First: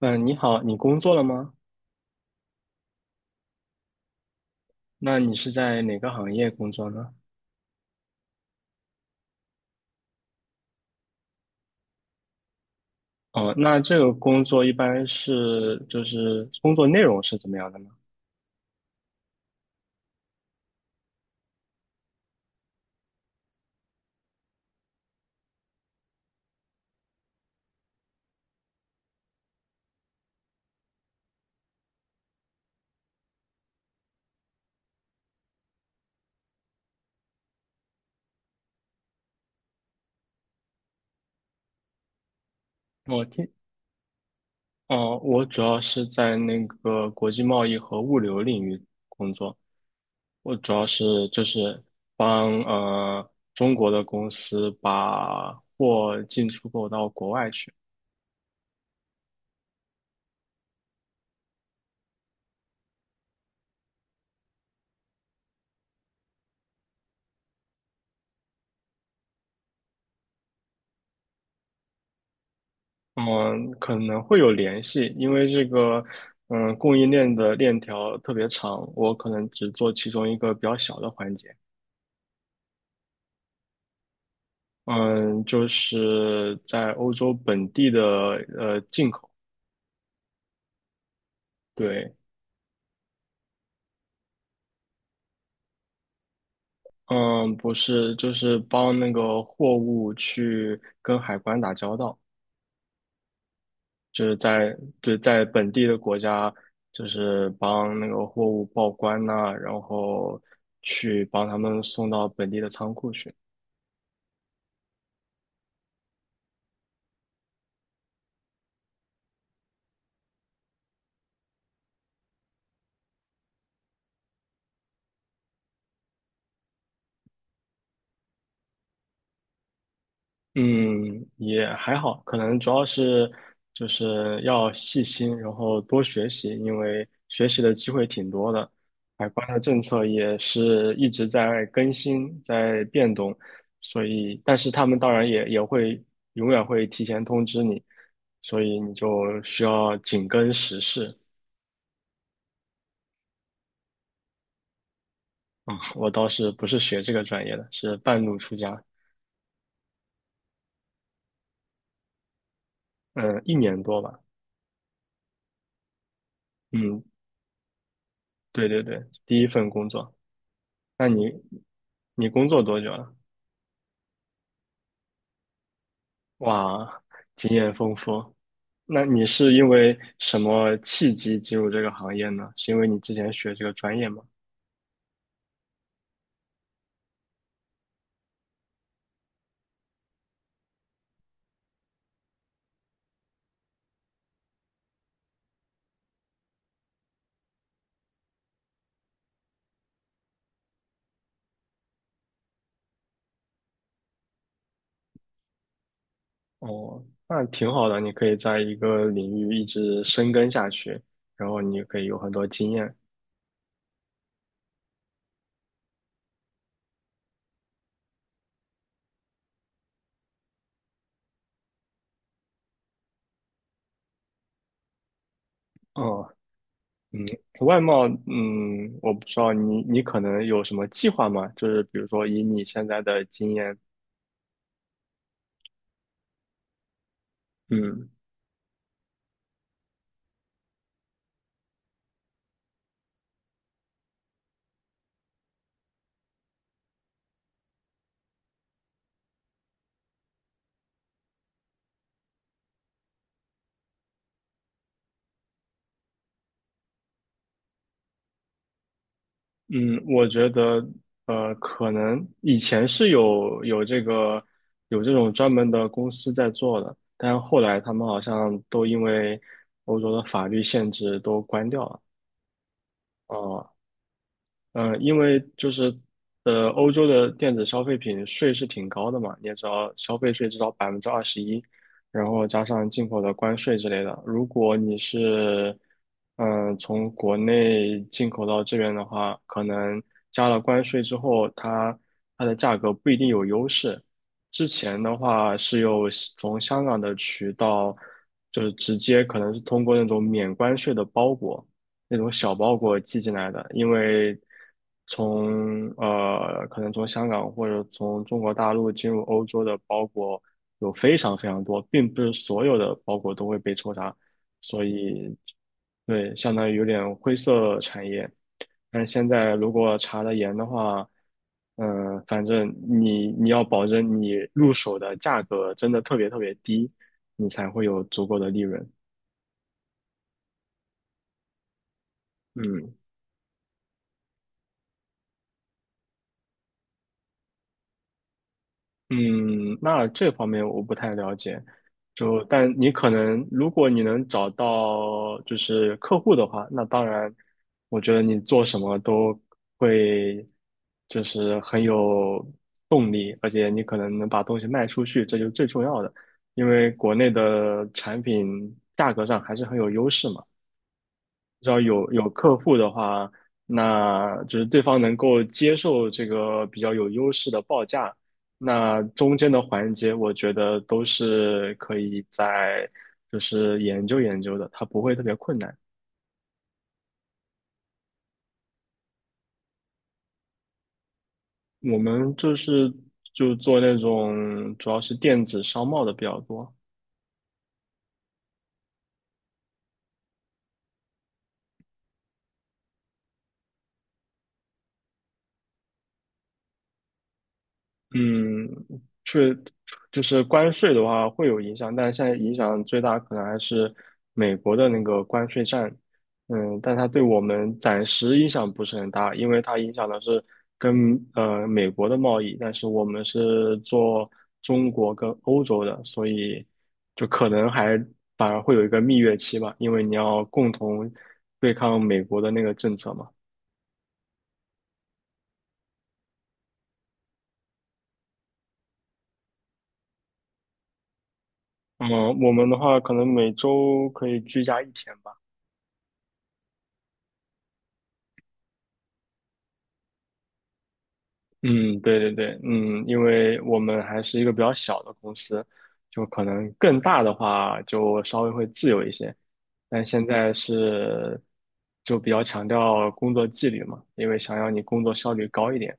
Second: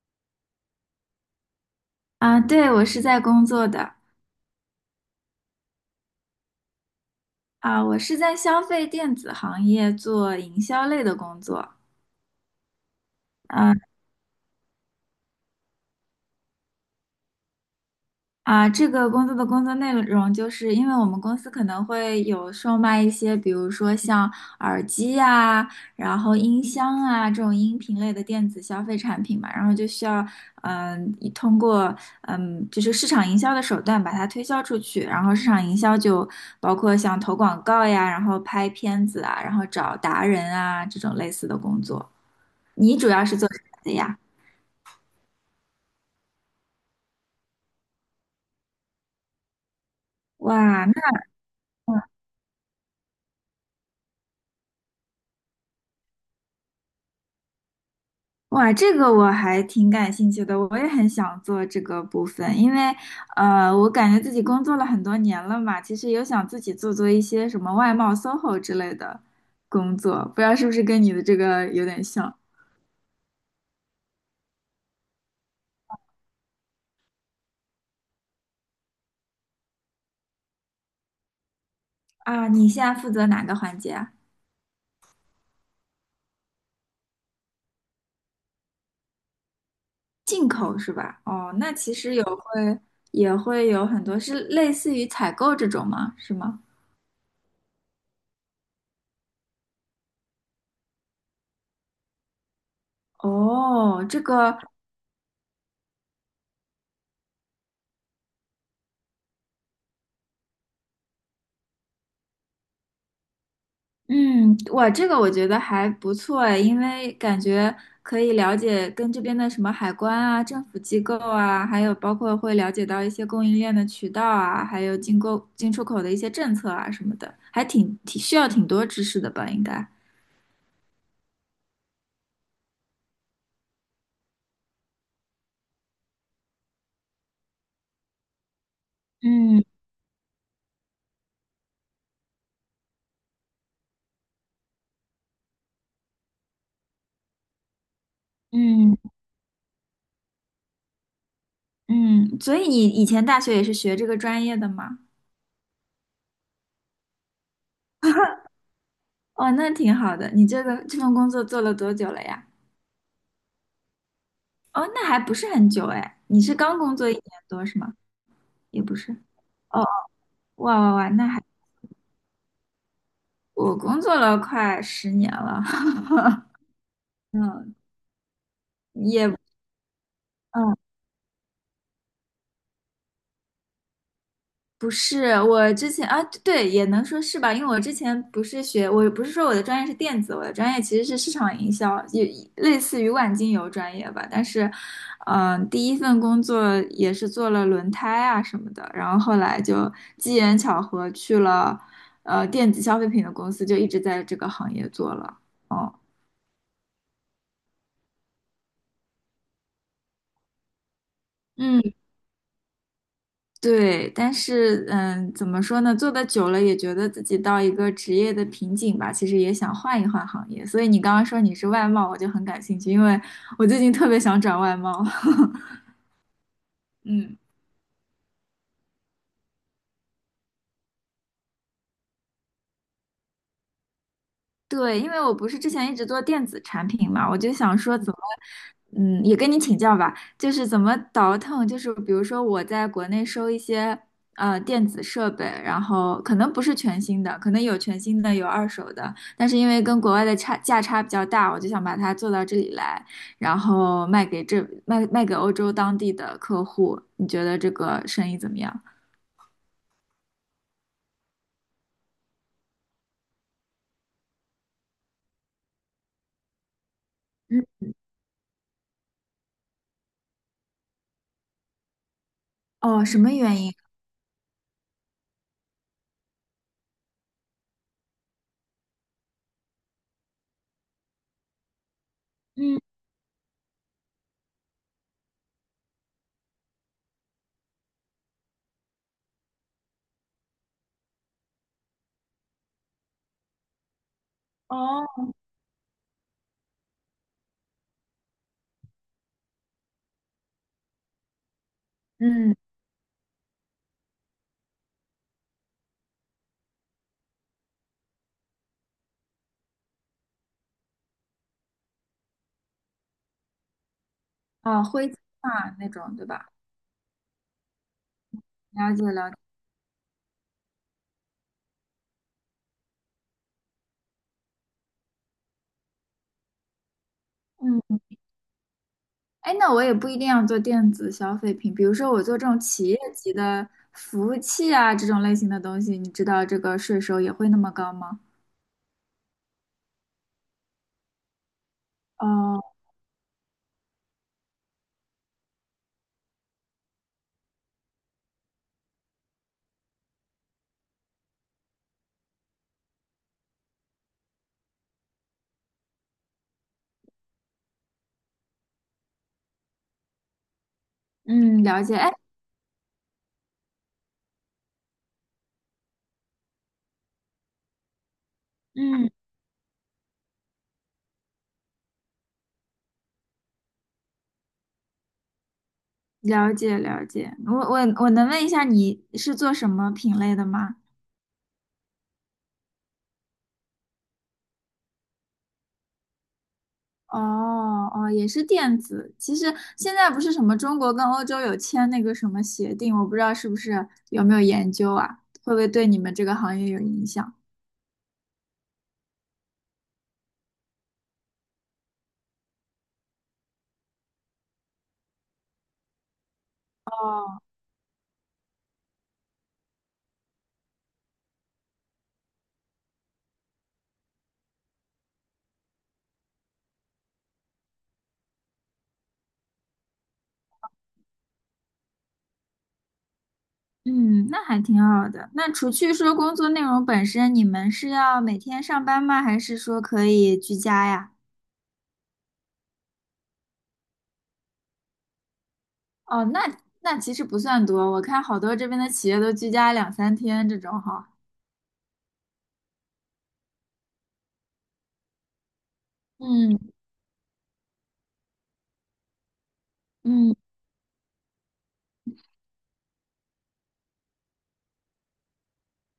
嗯，你好，你工作了吗？啊，对，我是在工作的。那你是在哪个行业工作呢？啊，我是在消费电子行业做营销类的工作。哦，那啊。这个工作一般就是工作内容是怎么样的呢？啊，这个工作的工作内容，就是因为我们公司可能会有售卖一些，比如说像耳机啊，然后音箱啊这种音频类的电子消费产品嘛，然后就需要，通过就是市场营销的手段把它推销出去，然后市场营销就包括像投广告呀，然后拍片子啊，然后找达人啊这种类似的工作。你主要我是做听，什么的呀？哦，我主要是在那个国际贸易和物流领域工作。我主哇，要那。就是帮中国的公司把货进出口到国外去。哇，这个我还挺感兴趣的，我也很想做这个部分，因为，我感觉自己工作了很多年了嘛，其实有想自己做做一些什么外贸、SOHO 之类的工作，不知道是不是跟你的这个有点像。嗯，可能会有联系，因为这个，供应链的链条特别长，我可能只做其中一个比较小的环节。啊？你现在负责哪个环节啊？嗯，就是在欧洲本地的进口，进口是吧？哦，那其实对，也会有很多是类似于采购这种吗？是吗？嗯，不是，就是帮那个货物去跟海关打交道，哦，这就是个在对在本地的国家，就是帮那个货物报关呐、然后去帮他们送到本地的仓库去。嗯，哇，这个我觉得还不错诶，因为感觉可以了解跟这边的什么海关啊、政府机构啊，还有包括会了解到一些供应链的渠道啊，还有进购、进出口的一些政策啊什么的，还挺挺需要挺多知识的吧，应该。嗯，也还好，可能主要就是要细心，然后多学习，因为学习的机会挺多的。海关的嗯政策也是一直在更新，在变动，所以，但是他们当然也会永远会提前通知你，所以你嗯就需要紧跟时事。嗯，所以你以前大学也是学这个专业的吗？我倒是不是学这个专业的，是半路出家，哦，那挺好的。你这个这份工作做了多久了呀？嗯，一年多吧，哦，那还不是很久哎，你是刚工嗯，作1年多是吗？对对也不对，是。第一份哦，工作。哇哇那哇，那你还。你工作多久了？我工作了快10年了，哇，经验嗯，丰富。那你也是因为什么嗯契机进入这个行业呢？是因为你之前学这个专业吗？不是，我之前啊对，也能说是吧，因为我之前不是学，我不是说我的专业是电子，我的专业其实是市场营销，也类似于万金油专业吧，但是，嗯，第一份工作也是做了轮胎啊什么的，然后后来就机缘巧合去了电子消费品的公司，就一直在这个行业做了，哦。哦，那挺好的，你可以在一个领域一直深耕下去，然后你嗯。可以有很多经验。对，但是嗯，怎么说呢？做的久了也觉得自己到一个职业的瓶颈吧，其实也想换一换行业。所以你刚刚说你是外贸，我就很感兴趣，因为我最近特别想转外贸。哦，嗯，嗯。外贸，我不知道你可能有什么计划吗？就是比如说以你现在的经验，对，因为我不是之前一直做电子产品嘛，我就想说嗯。怎么，嗯，也跟你请教吧，就是怎么倒腾，就是比如说我在国内收一些电子设备，然后可能不是全新的，可能有全新的，有二手的，但是因为跟国外的差价差比较大，我就想把它做到这里来，然后卖给欧洲当地的客户，你觉得这个生意怎么样？嗯，我觉得，可能以前是有这种专门的公司在做的，但是后来嗯，他们好像都因为欧洲的法律限制都关掉了。哦，什么原哦、因？嗯，因为就是欧洲的电子消费品税是挺高的嘛，你也知道，消费税至少21%，然后加嗯，上进口的关税之类的。如果你是从国内进口到这边的话，可能加了关税之后，它的价格不一定有优势。之前哦，的话是有从香港的渠道，就是直接可能是通过那种免关税的包裹。那种小嗯，包裹寄进来的，因为从可能从香港或者从中国大陆进入欧洲的包裹有非常非常多，并不是所有的包裹都会被抽查，哦，所灰机以化那种，对对，吧？相当于有点灰色产业。了解但是现了解。在如果查得严的话，反正你要保证你入手的价格真的特别特别低，你才会嗯，有足够的利润。哎，那我也不一定要做电子消费品，比如说我做这种企嗯，业级的服务器啊，这种类型的东西，你知道这个税收也会那么高吗？嗯，那这方面我不太了解，就哦，但你可能如果你能找到就是客户的话，那当然，我觉得你做什么都会就是很有动力，而且你可能能把东西卖出去，这就是最重要的，因为国内的产品价格上还是很有优势嘛。嗯，只要了解，有哎，有客户的话，那就是对方能够接受这个比较有优势的报价，那嗯，中间的环节，我觉得都是可以在就是研究研究的，它不会特别困难。了解了解，我能问一下你是做什么品类的吗？我们就是就做那种主要是电子商贸的比较多。哦哦，也是电子。其实现在不是什么中国跟欧洲有签那个什么协定，我不知道是不是有没有研究啊，会不会对你们这个行业有影响？嗯，确就是关税的话会有影响，但现在影响最大可能还是美国的那个关税战。但它对我哦。们暂时影响不是很大，因为它影响的是跟美国的贸易，但是我们是做中国跟欧洲的，所以就可能还反而会有一个蜜月期吧，因为你要共同对抗美国的那个政策嘛。嗯，那还挺好的。那除去说工作内容本身，你们是要每天上班吗？还是说可以居家呀？嗯，我们的话可能每周可以居家一天吧。哦，那那其实不算多。我看好多这边的企业都居家2 3天这种哈。嗯，对对对，因为我们还是一个比较小的公司，就可嗯能更大的话就稍微会自由一些，但现嗯在是就比较强调工作纪律嘛，因为想要你工作效率高一点，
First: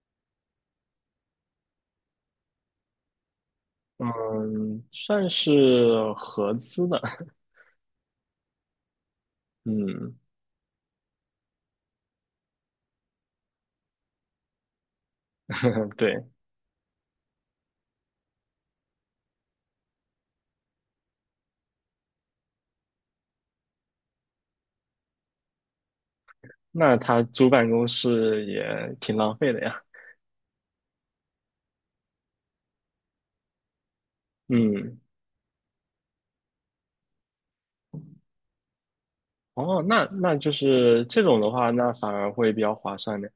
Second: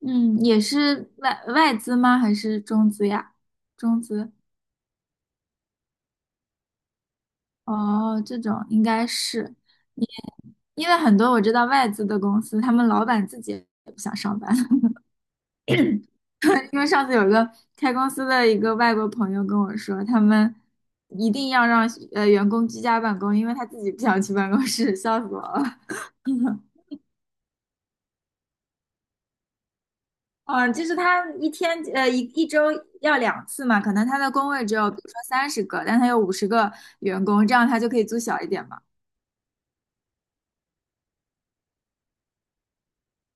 嗯，也是外资吗？还是中资呀？中资。嗯，算是合资的，哦，这种应该是，嗯，因为很多我知道外资的公司，他们老板自己也不想上班。对，因为上次有一个开公司的一个外国朋友跟我说，他们一定要让员工居家办公，因为他自己不想去办公室，笑死我了。那他租办公室也挺浪费的呀，嗯，就是他一天一周要2次嘛，可能他的工位只有比嗯如说30个，但他有50个员工，这样他就可以租小一点嘛。哦，那就是这种的话，那反而会比较划算的。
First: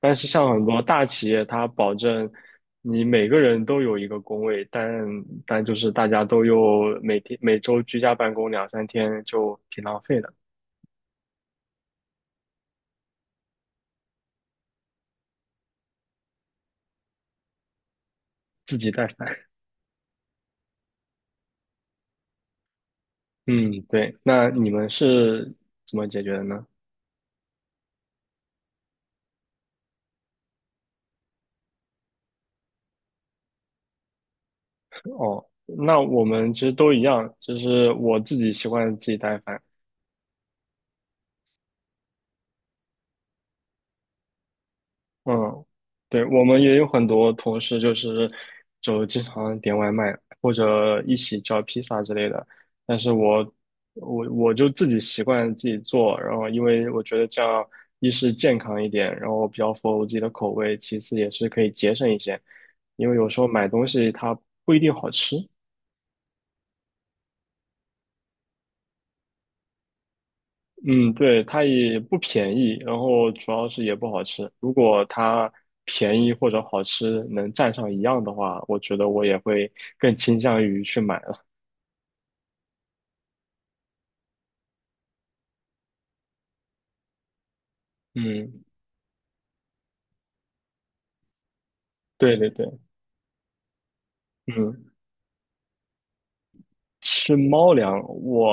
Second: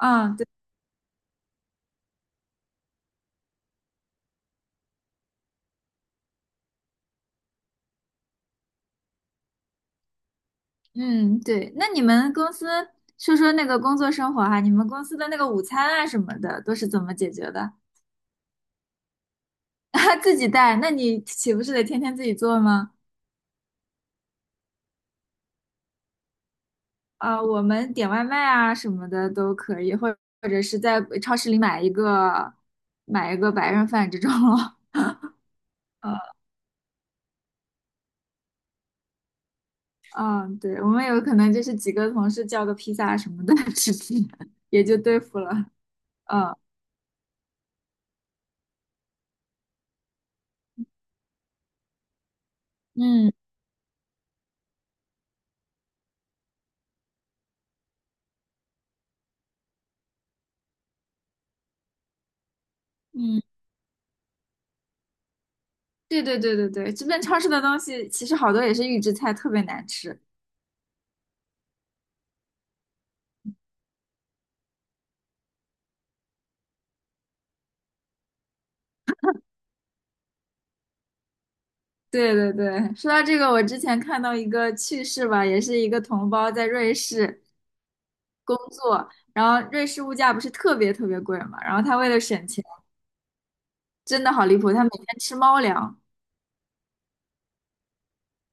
但是对，像很多大企业，它保证你每个人都有一个工位，但就是大家都又每天每周居家办公两三天，就挺浪费的，啊，对。那你们公司说说那个工作生活哈、你们公司的那个午餐啊什么的都是怎么解决的？自己带饭。自己带，那你岂不是得天天自己做吗？嗯，对。那你们是怎么解决的呢？啊，我们点外卖啊什么的都可以，或或者是在超市里买一个白人饭这种咯。哦，那我们其实都一样，就是我自己习惯自己带饭，嗯嗯，对，我们有可能就是几个同事叫个披萨什么的 吃吃，也就对付了。嗯，对，我嗯们也有很多同事就经常点外卖或者一起叫披萨之类的，但是嗯我就自己习惯自己做，然后因为我觉得这样一是健康一点，然后比较符合我自己的口味，其次也是可以节省一些，因为有时嗯，候买东西它不一定好吃，对对对对对，这边超市的东西其实好多也是预制菜，特别难吃。嗯，对，它也不便宜，然后主要是也不好吃。如果它便宜或者好吃能占上一样的话，我觉得我也会更倾向于去买了。对对对，说到这个，我之前看到一个趣事吧，也是一个同胞在瑞士工嗯，作，然后瑞士物价不是特别特别贵嘛，然后他为了对省对钱。对，真的好离谱，他嗯，每天吃猫粮。吃猫粮，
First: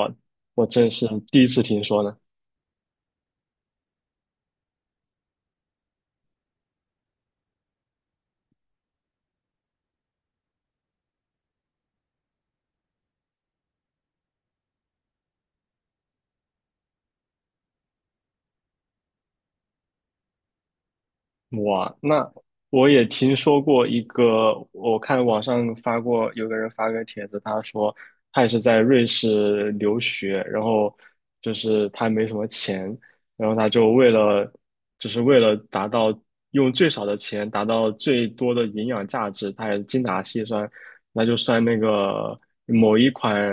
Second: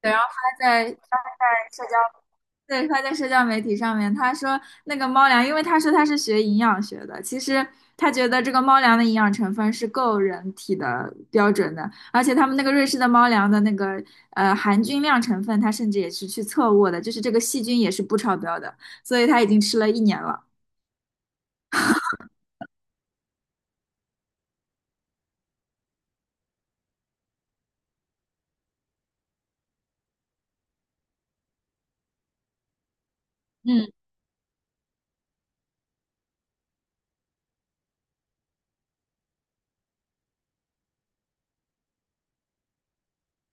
对，然后他我在真是第一次听社交，说呢。对，他在社交媒体上面，他说那个猫粮，因为他说他是学营养学的，其实他觉得这个猫粮的营养成分是够人体的标准的，而且他们那个瑞士的猫粮的那个含菌量成分，他甚至也是去测过的，就是这个细菌也是不超标的，所以他已经吃了一年了。哇，那我也听说过一个，我看网上发过，有个人发个帖子，他说他也是在瑞士留学，然后就是他没什么钱，然后他就嗯，为了达到用最少的钱达到最多的营养价值，他也精打细算，那就算那个某一款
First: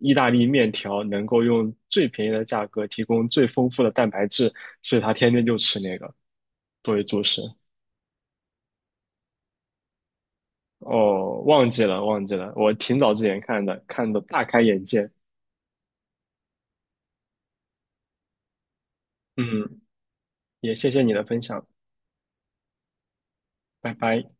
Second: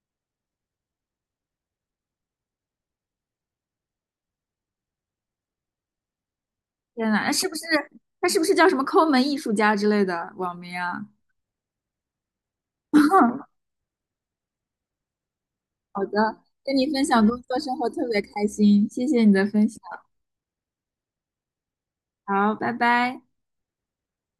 意大利面条能够用最便宜的价格提供最丰富的蛋白质，所以他天天就吃那个作为天呐，主那是食。不是他是不是叫什么抠门艺术家之类的网名啊？哦，忘记了，忘记了，我挺早之前看的，看的大开眼界。好的，跟你分享工作生活特别开心，谢谢你的分嗯，享。也谢谢你的分享，好，拜拜。拜拜。